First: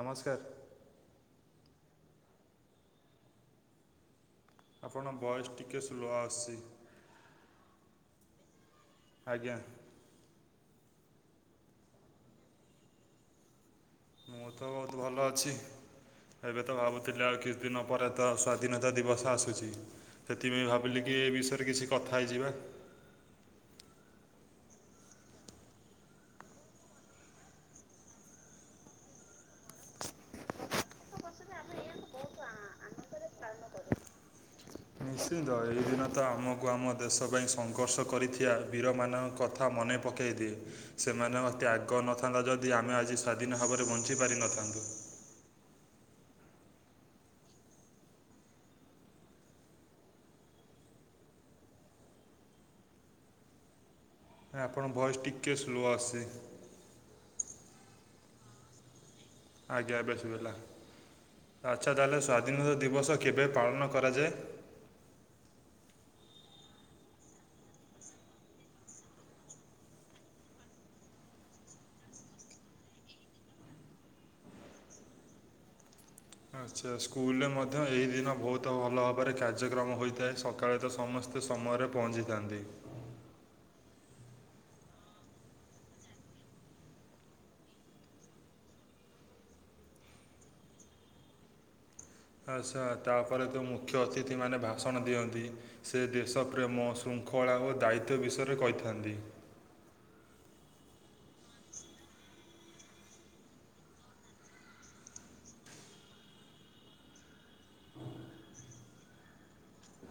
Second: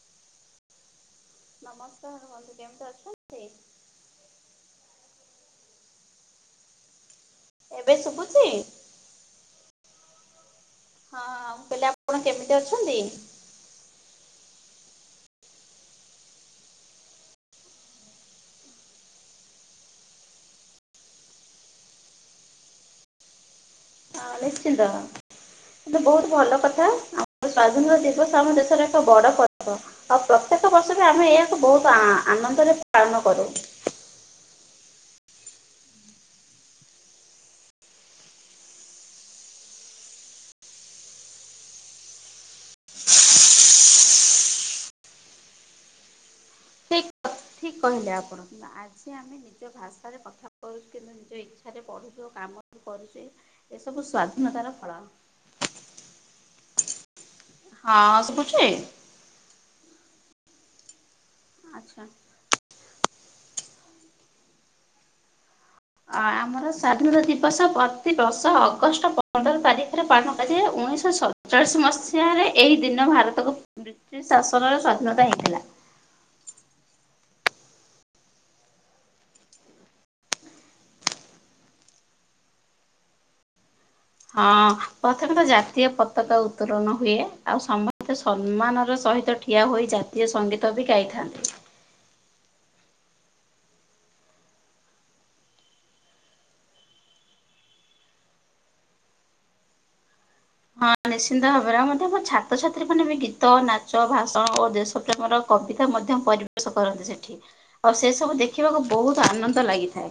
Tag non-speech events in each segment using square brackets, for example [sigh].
ନମସ୍କାର। ନମସ୍କାର ରୁହନ୍ତୁ କେମିତି ଅଛନ୍ତି? ଆପଣଙ୍କ ଭଏସ୍ ଟିକେ ସ୍ଲୋ ଆସଚି। ଏବେ ଶୁଭୁଚି? ଆଜ୍ଞା। ହଁ ମୁଁ କହିଲି ଆପଣ କେମିତି ଅଛନ୍ତି? ମୁଁ ତ ବୋହୁତ ଭଲ ଅଛି। ଏବେ ତ ଭାବୁଥିଲି ଆଉ କିଛି ଦିନ ପରେ ତ ସ୍ୱାଧୀନତା ଦିବସ ଆସୁଚି। ସେଥିପାଇଁ ଭାବିଲି କି ଏ ବିଷୟରେ କିଛି କଥା ହେଇଯିବା। ହଁ ନିଶ୍ଚିନ୍ତ। ସେତ ବୋହୁତ ଭଲ କଥା ଆମ ସ୍ଵାଧୀନତା ଦିବସ ଆମ ଦେଶର ଏକ ବଡ ପର୍ବ। ଆଉ ପ୍ରତ୍ୟେକ ବର୍ଷ ବି ଆମେ ଏହାକୁ ବୋହୁତ ଆ ଆନନ୍ଦରେ ପାଳନ କରୁ। କରୁ। ନିଶ୍ଚିନ୍ତ ଏହି ଦିନ ତ ଆମକୁ ଆମ ଦେଶ ପାଇଁ ସଂଘର୍ଷ କରିଥିବା ବୀରମାନଙ୍କ କଥା କଥା ମନେ ପକେଇଦିଏ। ସେମାନଙ୍କ ତ୍ୟାଗ ନଥାନ୍ତା ଯଦି ଆମେ ଆଜି ସ୍ଵାଧୀନ ଭାବରେ ବଞ୍ଚି ପାରିିନଥାନ୍ତୁ। ଠିକ୍ କ- ଠିକ୍ କହିଲେ ଆପଣ କିନ୍ତୁ ଆଜି ଆମେ ନିଜ ଭାଷାରେ କଥା କୋହୁଚୁ କିନ୍ତୁ ନିଜ ଇଚ୍ଛାରେ ପଢୁଚୁ କାମ ବି କରୁଚେ ଏସବୁ ସ୍ୱା ନାଇ ଆପଣଙ୍କ ଭଏସ୍ ଟିକଏ ସ୍ଲୋ ଆସଚି। ହଁ ଶୁଭୁଚି? ଆଜ୍ଞା ଏବେ ଶୁଭିଲା ଆଚ୍ଛା ଆଚ୍ଛା ତାହେଲେ ସ୍ୱାଧୀନତା ଦିବସ କେବେ ପାଳନ କରାଯାଏ? ଆ ଆମର ସ୍ୱାଧୀନତା ଦିବସ ପ୍ରତିବର୍ଷ ଅଗଷ୍ଟ ପନ୍ଦର ତାରିଖରେ ପାଳନ କରାଯାଏ ଉଣେଇଶହ ସ ରଚାଳିଶ ମସିହାରେ ଏହି ଦିନ ଭାରତକୁ ବ୍ରିଟିଶ ଶାସନର ସ୍ୱାଧୀନତା ହେଇଥିଲା। ଆଚ୍ଛା ସ୍କୁଲରେ ମଧ୍ୟ ଏହି ଦିନ ବୋହୁତ ଭଲ ଭାବରେ କାର୍ଯ୍ୟକ୍ରମ ହୋଇଥାଏ ସକାଳେ ତ ସମସ୍ତେ ସମୟରେ ପହଞ୍ଚିଥାନ୍ତି। ହଁ ପ୍ରଥମେ ତ ଜାତୀୟ ପତାକା ଉତ୍ତୋଳନ ହୁଏ ଆଉ ସମସ୍ତେ ସମ୍ମାନର ସହିତ ଠି ଠିଆ ହୋଇ ଜାତୀୟ ସଙ୍ଗୀତ ବି ଗାଇଥାନ୍ତି। ଆଚ୍ଛା ତାପରେ ତ ମୁଖ୍ୟ ଅତିଥି ମାନେ ଭାଷଣ ଦିଅନ୍ତି। ସେ ଦେଶ ପ୍ରେମ, ଶୃଙ୍ଖଳା ଓ ଦାୟିତ୍ୱ ବିଷୟରେ କହିଥାନ୍ତି। ହଁ ନିଶ୍ଚିନ୍ତ ଭାବରେ ଆମର ତ ବଛା ଛାତ୍ରଛାତ୍ରୀମାନେ ବି ଗୀତ, ନାଚ, ଭାଷଣ ଓ ଦେଶପ୍ରେମର କବିତା ମଧ୍ୟ ପରିବେଶ କରନ୍ତି ସେ ଠି ଆଉ ସେ ସବୁ ଦେଖିବାକୁ ବୋହୁତ ଆନନ୍ଦ ଲାଗିଥାଏ।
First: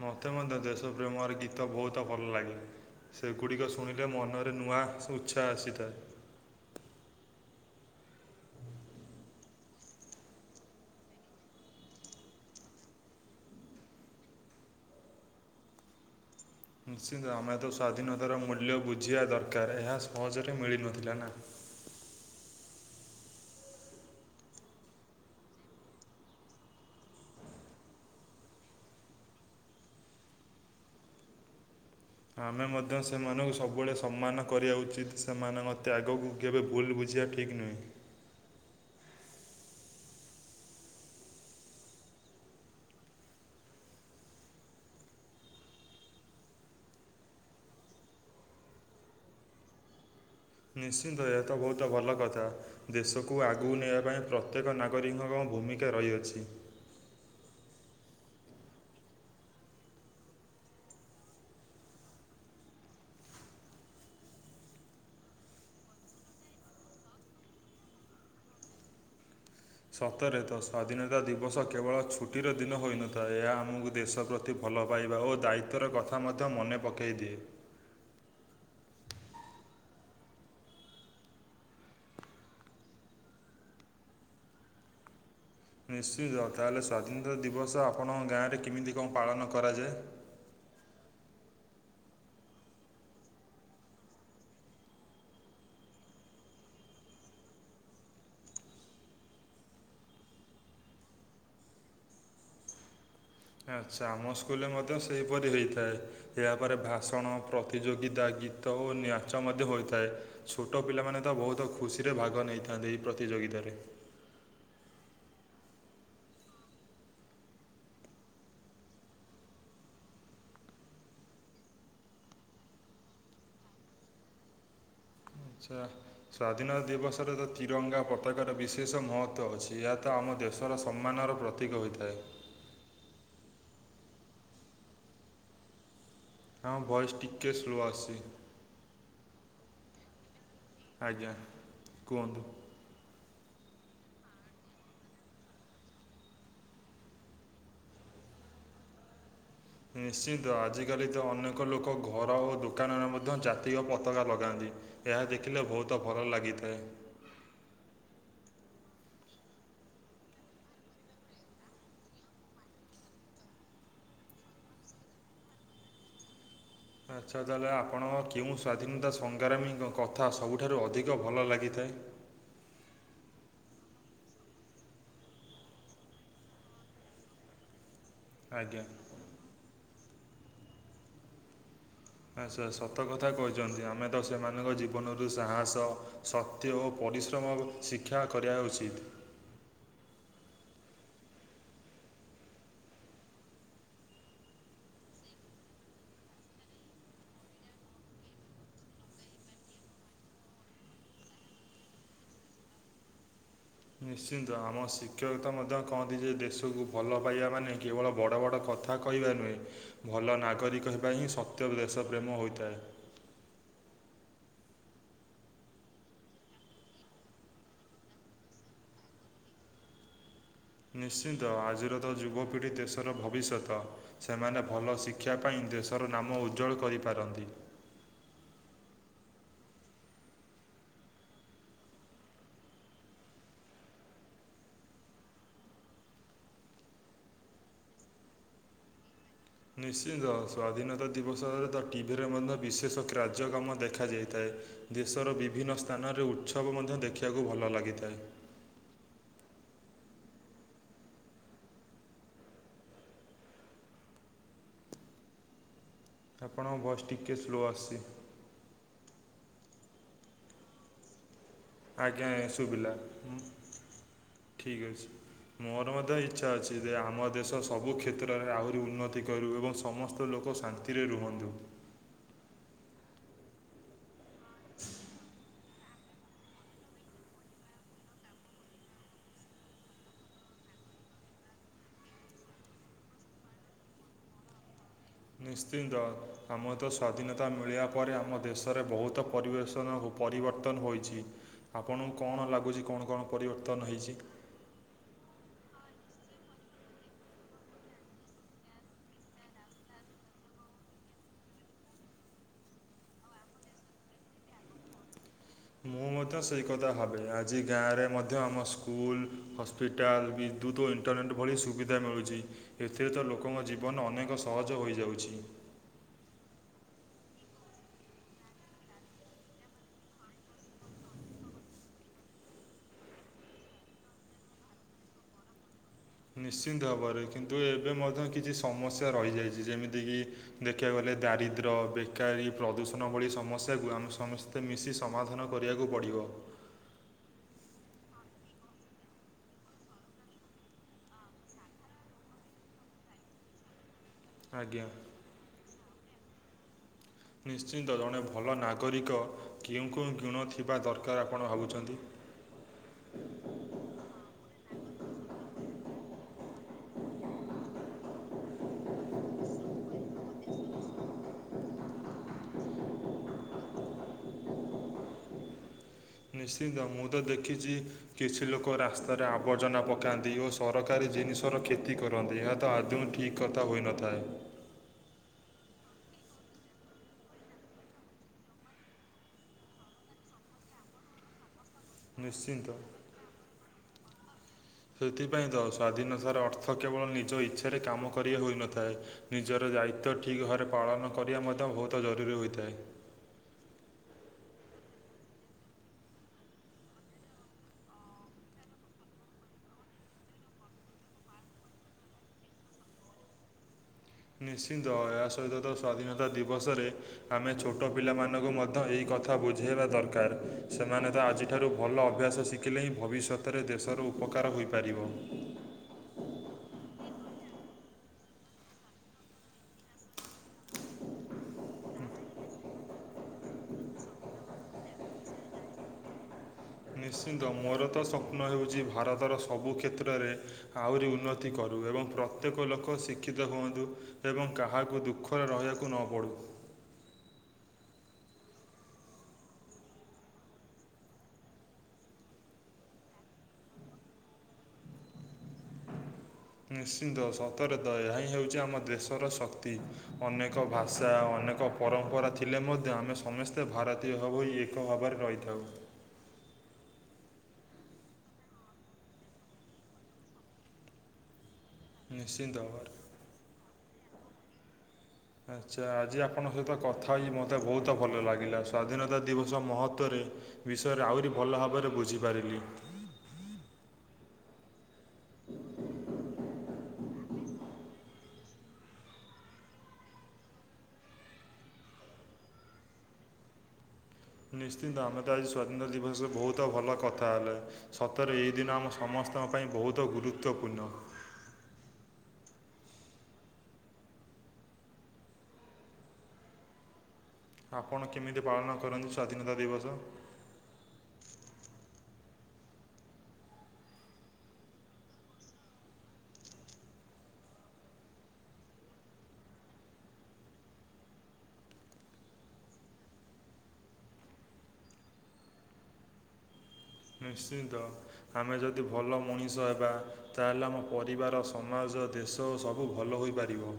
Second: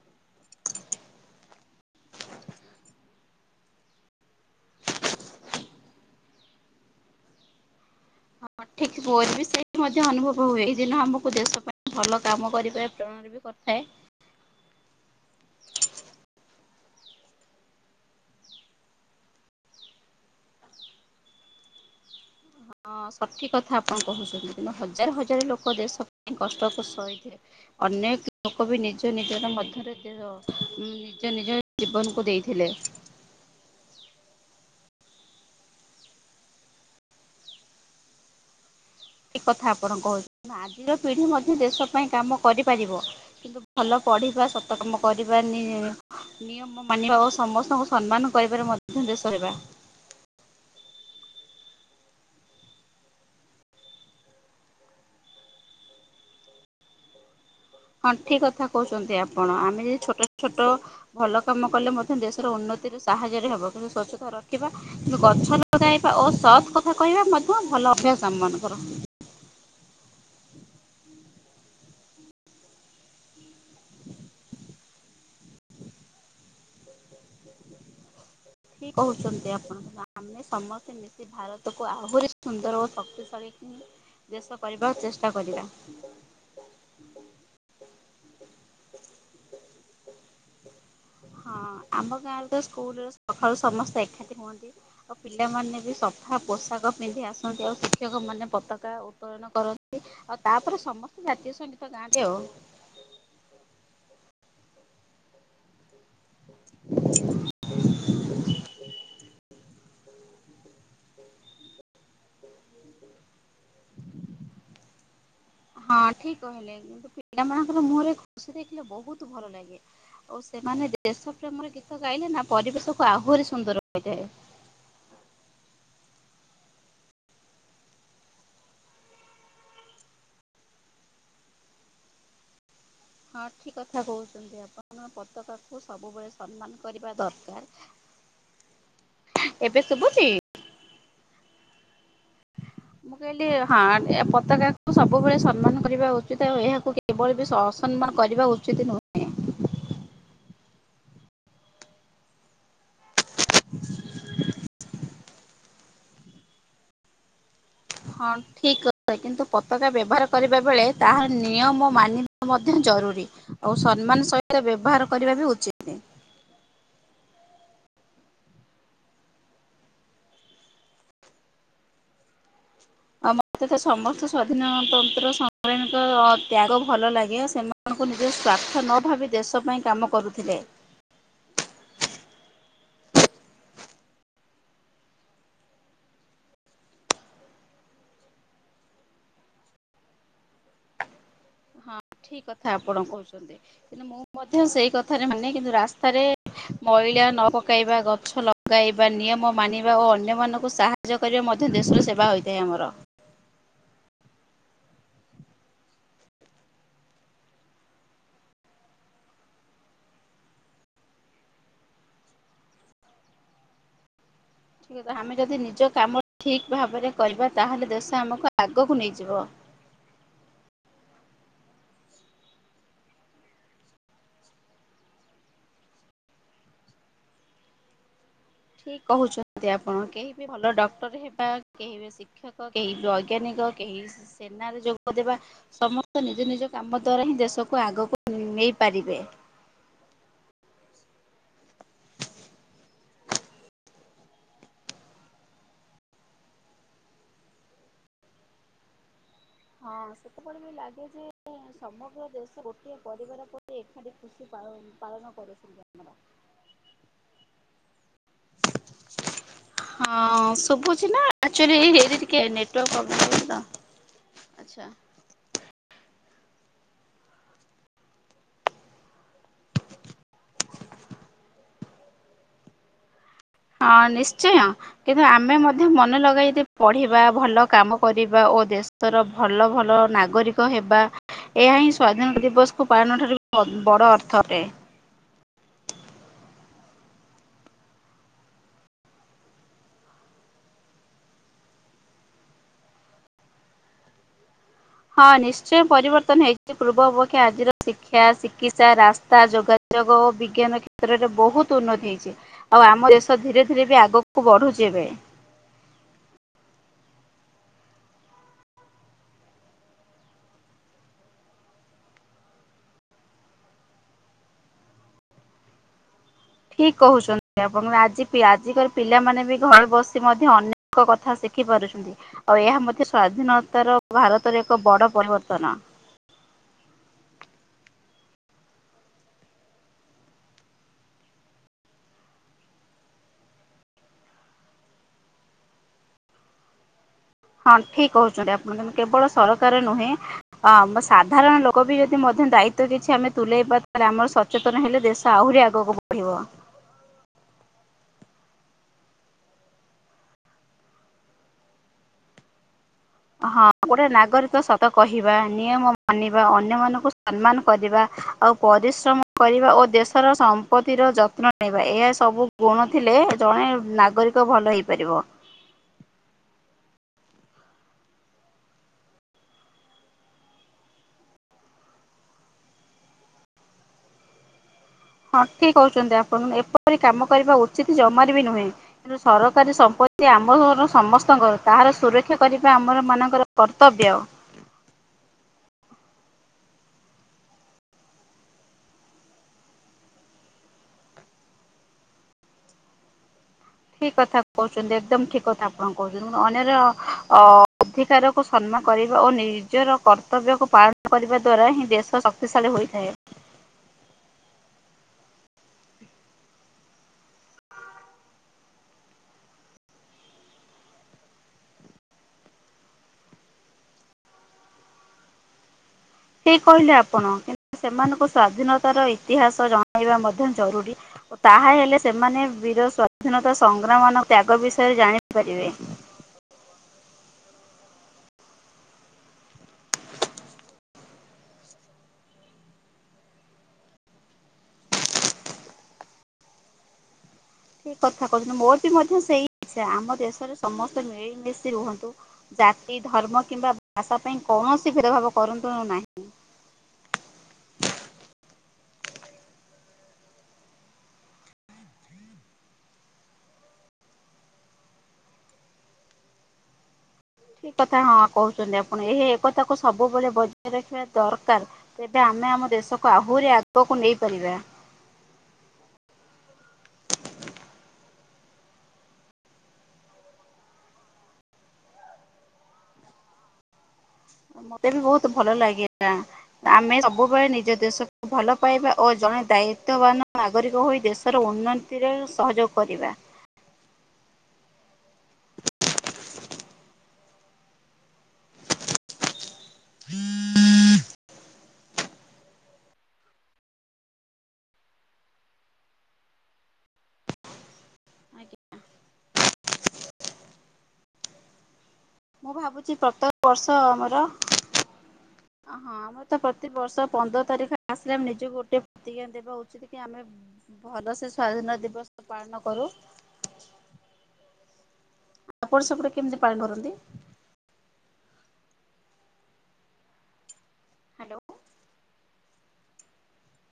ମତେ ମଧ୍ୟ ଦେଶପ୍ରେମର ଗୀତ ବୋହୁତ ଭଲ ଲାଗେ। ସେଗୁଡ଼ିକ ଶୁଣିଲେ ମନରେ ନୂଆ ସେ ଉତ୍ସାହ ଆସିଥାଏ। ହଁ ଠିକ ମୋର ବି ସେଇ ମଧ୍ୟ ଅନୁଭବ ହୁଏ ଯେନ ଆମକୁ ଦେଶ ପାଇଁ ଭଲ କାମ କରିବା ପ୍ରଣାଳି ବି କରିଥାଏ। ନିଶ୍ଚିନ୍ତ ଆମେ ତ ସ୍ୱାଧୀନତାର ମୂଲ୍ୟ ବୁଝିବା ଦରକାର ଏହା ସହଜରେ ମିଳିନଥିଲା ନା। [inaudible] ହଁ ସଠିକ୍ କଥା ଆପଣ କୋହୁଚନ୍ତି କିନ୍ତୁ ହଜାର ହଜାରେ ଲୋକ ଦେଶ ପାଇଁ କଷ୍ଟକୁ ସହିଥିଲେ। ଅନେକ ଲୋକ ବି ନିଜ ନିଜର ମଧ୍ୟରେ ନିଜ ନିଜ ଜୀବନ କୁ ଆମେ ମଧ୍ୟ ସ ସେମାନଙ୍କୁ ସବୁବେଳେ ସମ୍ମାନ କରିବା ଉଚିତ୍, ସେମାନେ ମୋତେ ଆଗକୁ କେବେ ଭୁଲ୍ ବୁଝିବା ଠିକ୍ ନୁହେଁ। ଠିକ୍ କଥା ଆପଣ କହୁ ଆଜିର ପିଢି ମଧ୍ୟ ଦେଶ ପାଇଁ କାମ କରିପାରିବ। କିନ୍ତୁ ଭଲ ପଢ଼ିବା ସତକାମ କରିବା ନିି ନିୟମ ମାନିବା ଓ ସମସ୍ତଙ୍କୁ ସମ୍ମାନ କରିବାରେ ମଧ୍ୟ ଦେସ ହେବା। ନିଶ୍ଚିନ୍ତ ଏହା ତ ବହୁତ ଭଲ କଥା। ଦେଶକୁ ଆଗକୁ ନେବା ପାଇଁ ପ୍ରତ୍ୟେକ ନାଗରିକଙ୍କ ଭୂମିକା ରହିଅଛି। ହଁ ଠିକ କଥା କହୁଛନ୍ତି ଆପଣ ଆମେ ଯଦି ଛୋଟ ଛୋଟ ଭଲ କାମ କଲେ ମଧ୍ୟ ଦେଶର ଉନ୍ନତିରେ ସାହାଯ୍ୟରେ ହବ। କିନ୍ତୁ ସ୍ଵଛତା ରଖିବା ଗଛ ଲଗେଇବା ଓ ସତ୍ କଥା କହିବା ମଧ୍ୟ ଭଲ ଅଭ୍ୟାସ ଆମ ମାନଙ୍କର। ସତରେ ତ ସ୍ୱାଧୀନତା ଦିବସ କେବଳ ଛୁଟିର ଦିନ ହୋଇନଥାଏ। ଏହା ଆମକୁ ଦେଶ ପ୍ର ତି ଭଲ ପାଇବା ଓ ଦାୟିତ୍ୱର କଥା ମଧ୍ୟ ମନେ ପକେଇ ଦିଏ। ଠିକ୍ କହୁଛନ୍ତି ଆପଣଙ୍କ ଆମେ ସମସ୍ତେ ମି ସେ ଭାରତକୁ ଆହୁରି ସୁନ୍ଦର ଓ ଶକ୍ତିଶାଳୀ ଦେଶ କରିବାକୁ ଚେଷ୍ଟା କରିବା। ନିଶ୍ଚିତ, ତାହେଲେ ସ୍ୱାଧୀନତା ଦିବସ ଆପଣଙ୍କ ଗାଁରେ କେମିତି କଣ ପାଳନ କରାଯାଏ। ହଁ ଆମ ଗାଁ ରେ ତ ସ୍କୁଲରେ ସକାଳୁ ସମସ୍ତେ ଏକାଠି ହୁଅନ୍ତି। ଆ ପିଲାମାନେ ବି ସଫା ପୋଷାକ ପିନ୍ଧି ଆସନ୍ତି, ଆଉ ଶିକ୍ଷକ ମାନେ ପତାକା ଉତ୍ତୋଳନ କରନ୍ତି। ଆଉ ତାପରେ ସମସ୍ତ ଜାତୀୟ ସଙ୍ଗୀତ ଗାଆନ୍ତି ଆଉ। ଆଚ୍ଛା ଆମ ସ୍କୁଲରେ ମଧ୍ୟ ସେହିପରି ହେଇଥାଏ। ଏହାପରେ ଭାଷଣ ପ୍ରତିଯୋଗିତା ଗୀତ ଓ ନ୍ୟାଚ ମଧ୍ୟ ହୋଇଥାଏ। ଛୋଟ ପିଲାମାନେ ତ ବହୁତ ଖୁସିରେ ଭାଗ ନେଇଥାନ୍ତି ଏହି ପ୍ରତିଯୋଗିତାରେ। ହଁ ଠିକ କହିଲେ କିନ୍ତୁ ପିଲାମାନଙ୍କର ମୁହଁରେ ଖୁସି ଦେଖିଲେ ବହୁତ ଭଲ ଲାଗେ। ଓ ସେମାନେ ଦେଶ ପ୍ରେମର ଗୀତ ଗାଇଲେ ନା ପରିବେଶକୁ ଆହୁରି ସୁନ୍ଦର ହୋଇଥାଏ। ଆଚ୍ଛା। ସ୍ଵାଧୀନତା ଦିବସରେ ତ ତିରଙ୍ଗା ପତାକାର ବିଶେଷ ମହତ୍ଵ ଅଛି। ଏହା ତ ଆମ ଦେଶର ସମ୍ମାନର ପ୍ର ପ୍ରତୀକ ହୋଇଥାଏ। ହଁ ଠିକ କଥା କହୁଛନ୍ତି ଆପଣଙ୍କ ପତାକାକୁ ସବୁବେ ହଁ ଭଏସ୍ ଟିକିଏ ସ୍ଲୋ ଆସୁଛି। ଏବେ ଶୁଭୁଛି? ଆଜ୍ଞା କୁହନ୍ତୁ? ମୁଁ କହିଲି ହଁ ଏ ପତାକାକୁ ସବୁବେଳେ ସମ୍ମାନ କରିବା ଉଚିତ ଆଉ ଏହାକୁ କେ କେବଳ ବି ଅସସମ୍ମାନ କରିବା ଉଚିତ ନୁହେଁ। ନିଶ୍ଚିତ ଆଜିକାଲି ତ ଅନେକ ଲୋକ ଘର ଓ ଦୋକାନରେ ମଧ୍ୟ ଜାତୀୟ ପତାକା ଲଗାନ୍ତି। ଏହା ଦେଖିଲେ ବହୁତ ଭଲ ଲାଗିଥାଏ। ହ। ଠିକ୍ କଥା। କିନ୍ତୁ ପତାକା ବ୍ୟବହାର କରିବା ବେଳେ ତାହାର ନିୟମ ମାନିବା ମଧ୍ୟ ଜରୁରୀ। ଆଉ ସମ୍ମାନ ସହିତ ବ୍ୟବହାର କରିବା ବି ଉଚିତ୍। ଆଚ୍ଛା ତାହେଲେ ଆପଣଙ୍କ କେଉଁ ସ୍ୱାଧୀନତା ସଂଗ୍ରାମୀ କଥା ସବୁଠାରୁ ଅଧିକ ଭଲ ଲାଗିଥାଏ। ଆ ମତେ ତ ସମସ୍ତ ସ୍ଵାଧୀନତନ୍ତ୍ର ସଂଙ୍ଗ୍ରଗୀଙ୍କ ତ୍ୟାଗ ଭଲ ଲାଗେ। ସେମାନେ ଆପଣଙ୍କୁ ନିଜ ଆଜ୍ଞା ସ୍ୱାର୍ଥ ନ ଭାବି ଦେଶ ପାଇଁ କାମ କରୁଥିଲେ। ବାସ୍ ବାଶ୍ ସତ କଥା କହିଛନ୍ତି, ଆମେ ତ ସେମାନଙ୍କ ଜୀବନରୁ ସାହସ ସ କ୍ତିଇ ଓ ପରିଶ୍ରମ ଶିକ୍ଷା କରିବା ଉଚିତ୍। ଠିକ କଥା ଆପଣ କହୁଛନ୍ତି କିନ୍ତୁ ମୁଁ ମଧ୍ୟ ସେଇ କଥାରେ ମାନେ କିନ୍ତୁ ରାସ୍ତାରେ ମଇଳା ନ ପକାଇବା ଗଛ ଲଗାଇବା ନିୟମ ମାନିବା ଓ ଅନ୍ୟମାନାନଙ୍କୁ ସାହା- ଯ୍ୟ କରିବା ମଧ୍ୟ ଦେଶର ସେବା ହୋଇଥାଏ ଆମର। ନିଶ୍ଚିନ୍ତ ଆମ ଶିକ୍ଷୟତା ମଧ୍ୟ କହନ୍ତି ଯେ, ଦେଶକୁ ଭଲ ପାଇବା ମାନେ କେବଳ ବଡ଼ ବଡ଼ କଥା କଥା କହିବା ନୁହେଁ। ଭଲ ନାଗରିକ ହେବା ହିଁ ସତ୍ୟ ଦେଶ ପ୍ରେମ ହୋଇଥାଏ। ଠିକ ଆମେ ଯଦି ନିଜ କାମ ଠିକ୍ ଭାବରେ କରିବା ତାହେଲେ ଦେଶ ଆମକୁ ଆଗକୁ ନେଇଯିବ। ନିଶ୍ଚିନ୍ତ ଆଜିର ତ ଯୁବପିଢ଼ି ଦେଶର ଭବିଷ୍ୟତ। ସେମାନେ ଭଲ ଶିକ୍ଷା ପାଇଁ ଦେଶର ନାମ ଉଜ୍ଜ୍ୱଳ କରିପାରନ୍ତି। ଠିକ କହୁଛନ୍ତି ଆପଣ, କେହି ବି ଭଲ ଡକ୍ଟର ହେବା କେହି ବି- ଶିକ୍ଷକ, କେହି ବୈଜ୍ଞାନିକ, କେହି ସେନାରେ ଯୋଗଦେବା। ସମସ୍ତେ ନିଜ ନିଜ କାମ ଦ୍ଵାରା ହିଁ ଦେଶକୁ ଆଗକୁ ନେଇପାରିବେ। ନିଶ୍ଚିନ୍ତ ସ୍ୱାଧୀନତା ଦିବସରେ ତ ଟିଭିରେ ମଧ୍ୟ ବିଶେଷ କାର୍ଯ୍ୟକ୍ରମ ଦେଖାଯାଇଥାଏ। ଦେଶର ବିଭିନ୍ନ ସ୍ଥାନରେ ଉତ୍ସବ ମଧ୍ୟ ଦେଖିବାକୁ ଭଲ ଲାଗିଥାଏ। ହଁ, ସେତେବେଳେ ବି ଲାଗେ ଯେ ସମଗ୍ର ଦେଶ ଗୋଟିଏ ପରିବାର ପରି ଏକାଠି ଖୁସି ପାଳ ପାଳନ କରିଛନ୍ତି ଯେ ଆମର। ଆପଣଙ୍କ ଭଏସ ଟିକିଏ ସ୍ଲୋ ଆସିଛି। ହଁ ଶୁଭୁଛି ନା ଆକଚୁଲି ଆଜ୍ଞା ପ୍ରବ୍ଲେ ତ ଶୁଭିଲା ହୁଁ, [unintelligible] ଠିକ୍ ଆଚ୍ଛା। ଅଛି। ମୋର ମଧ୍ୟ ଇଚ୍ଛା ଅଛି ଯେ ଆମ ଦେଶ ସବୁ କ୍ଷେତ୍ରରେ ଆହୁରି ଉନ୍ନତି କରିବୁ ଏବଂ ସମସ୍ତେ ତ ଲୋକ ଶାନ୍ତିରେ ରୁହନ୍ତୁ। ହଁ ନିଶ୍ଚୟ କିନ୍ତୁ ଆମେ ମ ଧ୍ୟ ମନେ ଲଗାଇ ପଢ଼ିବା, ଭଲ କାମ କରିବା ଓ ଦେଶର ଭଲ ଭଲ ନାଗରି କ ହେବା ଏହା ହିଁ ସ୍ଵାଧୀନତା ଦିବସକୁ ପାଳନ ଠାରୁ ବଡ ଅର୍ଥ ଅଟେ। ନିଶ୍ଚିନ୍ତ ଆମ ତ ସ୍ୱାଧୀନତା ମିଳିବା ପରେ ଆମ ଦେଶରେ ବହୁତ ପରିବେଷଣ ପରିବର୍ତ୍ତନ ହୋଇଛି। ଆପଣଙ୍କୁ କଣ ଲାଗୁଛି କଣ -କଣ ପରିବର୍ତ୍ତନ ହେଇଛି? ହଁ, ନିଶ୍ଚୟ ପରିବର୍ତ୍ତନ ହେଇଛି। ପୂର୍ବ ଅପକ୍ଷେ ଆଜିର ଶିକ୍ଷା, ଚିକିତ୍ସା, ରାସ୍ତା ଯୋଗାଯୋଗ ଓ ବିଜ୍ଞାନ କ୍ଷେତ୍ରରେ ବହୁତ ଉନ୍ନତି ହେଇଛି। ଆଉ ଆମ ଦେଶ ଧୀରେ ଧୀରେ ବି ଆଗକୁ ବଢ଼ୁଛି ଏବେ। ମୁଁ ମଧ୍ୟ ସେଇ କଥା ଭାବେ। ଆଜି ଗାଁରେ ମଧ୍ୟ ଆମ ସ୍କୁଲ ସ୍ତେ ବିଦ୍ୟୁତ୍ ଓ ଇଣ୍ଟରନେଟ୍ ଭଳି ସୁବିଧା ମିଳୁଛି। ଏଥିରେ ତ ଲୋକଙ୍କ ଜୀବନ ଅନେକ ସହଜ ହୋଇଯାଉଛି। ଠିକ କହୁଛନ୍ତି ଆପଣ। ଆଜି ଆଜିିକର ପିଲାମାନେ ବି ଘରେ ବସି ମଧ୍ୟ ଅନେକ କଥା ଶିଖି ପାରୁଛନ୍ତି। ଆଉ ଏହା ମଧ୍ୟ ସ୍ଵାଧୀନତାର ଭାରତରେ ଏକ ବଡ଼ ପରିବର୍ତ୍ତନ। ନିଶ୍ଚିନ୍ତ ଭାବରେ କିନ୍ତୁ ଏବେ ମଧ୍ୟ କିଛି ସମସ୍ୟା ରହିଯାଇଛି। ଯେମିତିକି ଦେଖିବାକୁ ଗଲେ ଦାରିଦ୍ର୍ୟ ବେକାରୀ ପ୍ରଦୂଷଣ ଭଳି ସମସ୍ୟାକୁ ଆମେ ସମ ମୋତେ ମିଶି ସମାଧାନ କରିବାକୁ ପଡ଼ିବ। ହଁ ଠିକ କହୁଛନ୍ତି ଆପଣ କେବଳ ସରକାର ନୁହେଁ ହ ଆମ ସାଧାରଣ ଲୋକ ବି ଯଦି ମଧ୍ୟ ଦାୟିତ୍ୱ କିଛି ଆମେ ତୁଲେଇବା ତାଲେ ଆମର ସଚେତନ ଆଜ୍ଞା ହେଲେ ଦେଶ ଆହୁରି ଆଗକୁ ବଢ଼ିବ। ନିଶ୍ଚିନ୍ତ ଜଣେ ଭଲ ନାଗରିକ କେଉଁ- କେଉଁ ଗୁଣ ଥିବା ଦରକାର ଆପଣ ଭାବୁଛନ୍ତି? ହଁ, ଗୋଟେ ନାଗରିକ ସତ କହିବା, ନିୟମ ମାନିବା, ଅନ୍ୟ ମାନଙ୍କୁ ସମ୍ମାନ କରିବା ଆଉ ପରିଶ୍ରମ କରିବା ଓ ଦେଶର ସମ୍ପତ୍ତିର ଯତ୍ନ ନେବା ଏହା ସବୁ ଗୁଣ ଥିଲେ ଜଣେ ନାଗରିକ ଭଲ ହେଇପାରିବ। ନିଶ୍ଚିନ୍ତ ମୁଁ ତ ଦେଖିଛି କିଛି ଲୋକ ରାସ୍ତାରେ ଆବର୍ଜନା ପକାନ୍ତି ଓ ସରକାରୀ ଜିନିଷର କ୍ଷତି କରନ୍ତି ଏହା ତ ଆଦୌ ଠିକ୍ କଥା ହୋଇନଥାଏ। ହଁ ଠିକ କହୁଛନ୍ତି ଆପଣ ଏପରି କାମ କରିବା ଉଚିତ ଜମାରେ ବି ନୁହେଁ। ସରକାରୀ ସମ୍ପତ୍ତି ଆମର ସମସ୍ତଙ୍କର। ତାହାର ସୁରକ୍ଷା ନିଶ୍ଚିନ୍ତ କରିବା ଆମର ମାନଙ୍କର କର୍ତ୍ତବ୍ୟ। ସେଥିପାଇଁ ତ ସ୍ୱାଧୀନତାର ଅର୍ଥ କେବଳ ନିଜ ଇଚ୍ଛାରେ କାମ କରି ହୋଇନଥାଏ। ନିଜର ଦାୟିତ୍ଵ ଠିକ୍ ଭାବରେ ପାଳନ କରିବା ମଧ୍ୟ ବହୁତ ଜରୁରୀ ହୋଇଥାଏ। ଠିକ କଥା କହୁଛନ୍ତି ଏକଦମ ଠିକ କଥା ଆପଣ କହୁଛନ୍ତି। ଅନ୍ୟର ଅ ଅଧିକାର କ ସମ୍ମାନ କରିବା ଓ ନିଜର କର୍ତ୍ତବ୍ୟକୁ ପାଳନ କରିବା ଦ୍ୱାରା ହିଁ ଦେଶ ଶକ୍ତିଶାଳୀ ହୋଇଥାଏ। ନିଶ୍ଚିନ୍ତ ଏହା ସହିତ ତ ସ୍ୱାଧୀନତା ଦିବସରେ ଆମେ ଛୋଟ ପିଲାମାନଙ୍କୁ ମଧ୍ୟ ଏହି କଥା ବୁଝେଇବା ଦରକାର। ସେମାନେ ତ ଆଜିଠାରୁ ଭଲ ଅଭ୍ୟାସ ଶିକ କିଲେ ହିଁ ଭବିଷ୍ୟତରେ ଦେଶର ଉପକାର ହୋଇପାରିବ। ଠିକ କହିଲେ ଆପଣ, କିନ୍ତୁ ସେମାନଙ୍କୁ ସ୍ୱାଧୀନତାର ଇତିହାସ ଜଣେଇବା ମଧ୍ୟ ଜରୁରୀ। ଓ ତାହା ହେଲେ ସେମାନେ ବୀର ସ୍ଵାଧୀନତା ସଂଗ୍ରାମ ମାନଙ୍କ ତ୍ୟାଗ ବିଷୟରେ ଜାଣି ପାରିବେ। ନିଶ୍ଚିନ୍ତ ମୋର ତ ସ୍ୱପ୍ନ ହେଉଚି ଭାରତର ସବୁ କ୍ଷେତ୍ରରେ ଆଉରି ଉନ୍ନତି କରୁ। ଏବଂ ପ୍ର ତ୍ୟେକ ଲୋକ ଶିକ୍ଷିତ ହୁଅନ୍ତୁ ଏବଂ କାହାକୁ ଦୁଃଖରେ ରହିବାକୁ ନ ପଡ଼ୁ। ଠିକ କଥା କହୁଛନ୍ତି। ମୋର ବି ମଧ୍ୟ ସେଇ ଇଚ୍ଛା ଆମ ଦେଶରେ ସମସ୍ତେ ମିଳିମିଶି ରୁହନ୍ତୁ। ଜାତି ଧର୍ମ କିମ୍ବା ଭାଷା ପାଇଁ କୌଣସି ଭେଦଭାବ କରନ୍ତୁ ନାହିଁ। ନିଶ୍ଚିନ୍ତ ସତରେ ତ ଏହା ହିଁ ହେଉଚି ଆମ ଦେଶର ଶକ୍ତି। ଅନେକ ଭାଷା ଅନେକ ପରମ୍ପରା ଥିଲେ ମଧ୍ୟ ଆମେ ସମସ୍ତେ ଭାରତୀୟ ଭାବ ହୋଇ ଏକ ଭାବରେ ରହିଥାଉ। ଠିକ କଥା ହଁ କହୁଛନ୍ତି ଆପଣ। ଏହି ଏକତାକୁ ସବୁବେଳେ ବଜାୟ ରଖିବା ଦରକାର। ତେବେ ଆମେ ନିଶ୍ଚିନ୍ତ ଆମ ଭାବରେ ଦେଶକୁ ଆହୁରି ଆଗକୁ ନେଇପାରିବା। ଆଚ୍ଛା ଆଜି ଆପଣଙ୍କ ସହିତ କଥା ହେଇ ମୋତେ ବହୁତ ଭଲ ଲାଗିଲା। ସ୍ୱାଧୀନତା ଦିବସ ମହତ୍ଵରେ ବିଷୟରେ ଆହୁରି ଭଲ ଭାବରେ ବୁଝିପାରିଲି। ମୋତେ ବି ବହୁତ ଭଲ ଲାଗିଲା। ଆମେ ସବୁବେଳେ ନିଜ ଦେଶକୁ ଭଲ ପାଇବା ଓ ଜଣେ ଦାୟିତ୍ୱବାନ ନାଗରିକ ହୋଇ ଦେଶର ଉନ୍ନ ତିରେ ସହଯୋଗ କରିବା। ନିଶ୍ଚିନ୍ତ ଆମେ ତ ଆଜି ସ୍ୱାଧୀନତା ଦିବସ ରେ ବହୁତ ଭଲ କଥା ହେଲେ। ସତରେ ଏଇ ଦିନ ଆମ ସମସ୍ତ ତଙ୍କ ପାଇଁ ବହୁତ ଗୁରୁତ୍ୱପୂର୍ଣ୍ଣ। ଆପଣ କେମିତି ପାଳନ କରନ୍ତି ସ୍ୱାଧୀନତା ଦିବସ? ମୁଁ ଭାବୁଚି ପ୍ରତ୍ୟେକ ବର୍ଷ ଆମର ହଁ ଆମର ତ ପ୍ରତି ବର୍ଷ ପନ୍ଦର ତାରିଖ ଆସିଲେ ଆମେ ନିଜକୁ ଗୋଟେ ପ୍ରତିଜ୍ଞା ଦେବା ଉଚିତ କି ଆମେ ଭଲସେ ସ୍ଵାଧୀନ ଦିବସ ପାଳନ କରୁ। ଆପଣ ସେପଟେ କେମିତି ପାଳନ କରନ୍ତି? ନିଶ୍ଚିନ୍ତ ଆମେ ଯଦି ଭଲ ମଣିଷ ହେବା, ତାହେଲେ ଆମ ହ୍ୟାଲୋ। ପରିବାର ସମ୍ ମାଜ ଦେଶ ଓ ସବୁ ଭଲ ହୋଇପାରିବ।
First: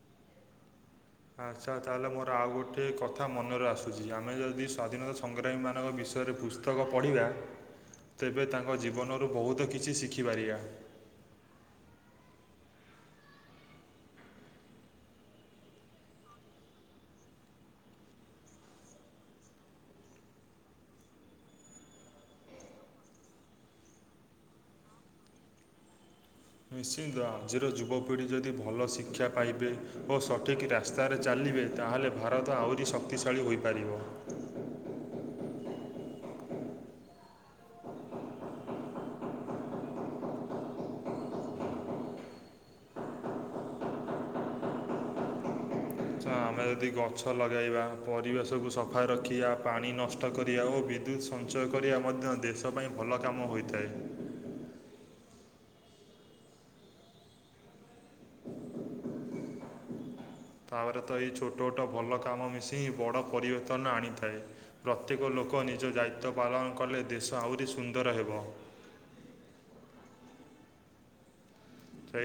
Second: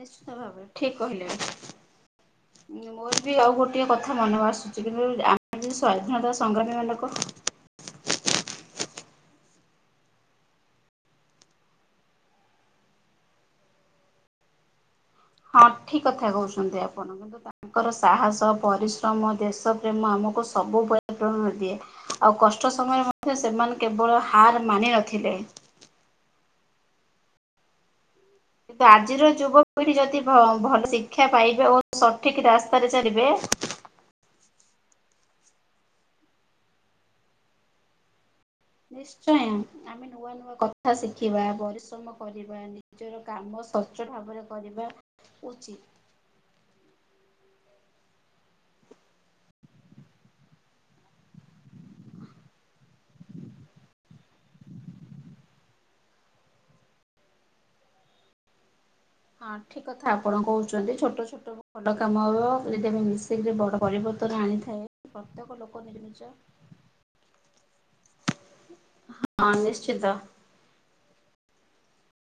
ନିଶ୍ଚିନ୍ତ ଭାବେ। ଆଚ୍ଛା ତାହେଲେ ମୋର ଆଉ ଗୋଟେ ମୋର କଥା ବି ଆଉ ମନରେ ଗୋଟିଏ ଆସୁଛି। କଥା ଆମେ ମନକୁ ଯଦି ଆସୁଛି କିନ୍ତୁ ସ୍ୱାଧୀନତା ଆମେ ଯେ ସଂଗ୍ରାମୀମାନଙ୍କ ସ୍ଵାଧୀନତା ବିଷୟରେ ସଂଗ୍ରାମୀ ପୁସ୍ତକ ମାନଙ୍କ ପଢ଼ିବା ତେବେ ତାଙ୍କ ଜୀବନରୁ ବହୁତ କିଛି ଶିଖିପାରିବା। ହଁ ଠିକ କଥା କହୁଛନ୍ତି ଆପଣ। କିନ୍ତୁ ତାଙ୍କର ସାହସ ପରିଶ୍ରମ ଦେଶ ପ୍ରେମ ଆମକୁ ସବୁବେଳେ ପ୍ରେରଣା ଦିଏ। ଆଉ କଷ୍ଟ ସମୟରେ ମଧ୍ୟ ସେମାନେ କେବଳ ହାର ମାନି ନଥିଲେ। ନିଶ୍ଚିନ୍ତ ଆଜି ର ଯୁବ ପିଢ଼ି ଯଦି କିନ୍ତୁ ଭଲ ଶିକ୍ଷା ଆଜିର ପାଇବେ ଯୁବପିଢି ଓ ଯଦି ସଠିକ୍ ଭଲ ରାସ୍ତାରେ ଶିକ୍ଷା ଚାଲିବେ। ପାଇବେ ଓ ତାହେଲେ ସଠିକ ଭାରତ ଆହୁରି ରାସ୍ତାରେ ଚାଲିବେ ଶକ୍ତିଶାଳୀ ହୋଇପାରିବ। ନିଶ୍ଚୟ ଆ [inaudible] ଆମେ ନୂଆ ନୂଆ କଥା ଶିଖିବା, ପରିଶ୍ରମ କରିବା। [inaudible] ନିଜର କାମ ସଚ୍ଚୋଟ ଭାବରେ କରିବା ଉଚିତ। ତ ଆମେ ଯଦି ଗଛ ଲଗାଇବା, ପରିବେଶକୁୁ ସଫା ରଖିବା, ପାଣି ନଷ୍ଟ କରିବା ଓ ବିଦ୍ୟୁତ ସଞ୍ଚୟ କରିବା ମଧ୍ୟ ଦେଶ ପାଇଁ ଭଲ କାମ ହୋଇଥାଏ। ତାପରେ ତ ଏଇ ଛୋଟ ଓଟ ଭଲ କାମ ମିଶିି ହିଁ ବଡ ପରିବର୍ତ୍ତନ ଆଣିଥାଏ। ପ୍ରତ୍ୟେକ ଲୋକ ନିଜ ଦାୟିତ୍ୱ ପାଳନ କଲେ ଦେଶ ଆହୁରି ସୁନ୍ଦର ହେବ। ହଁ ନିଶ୍ଚିିତ। ସେଇ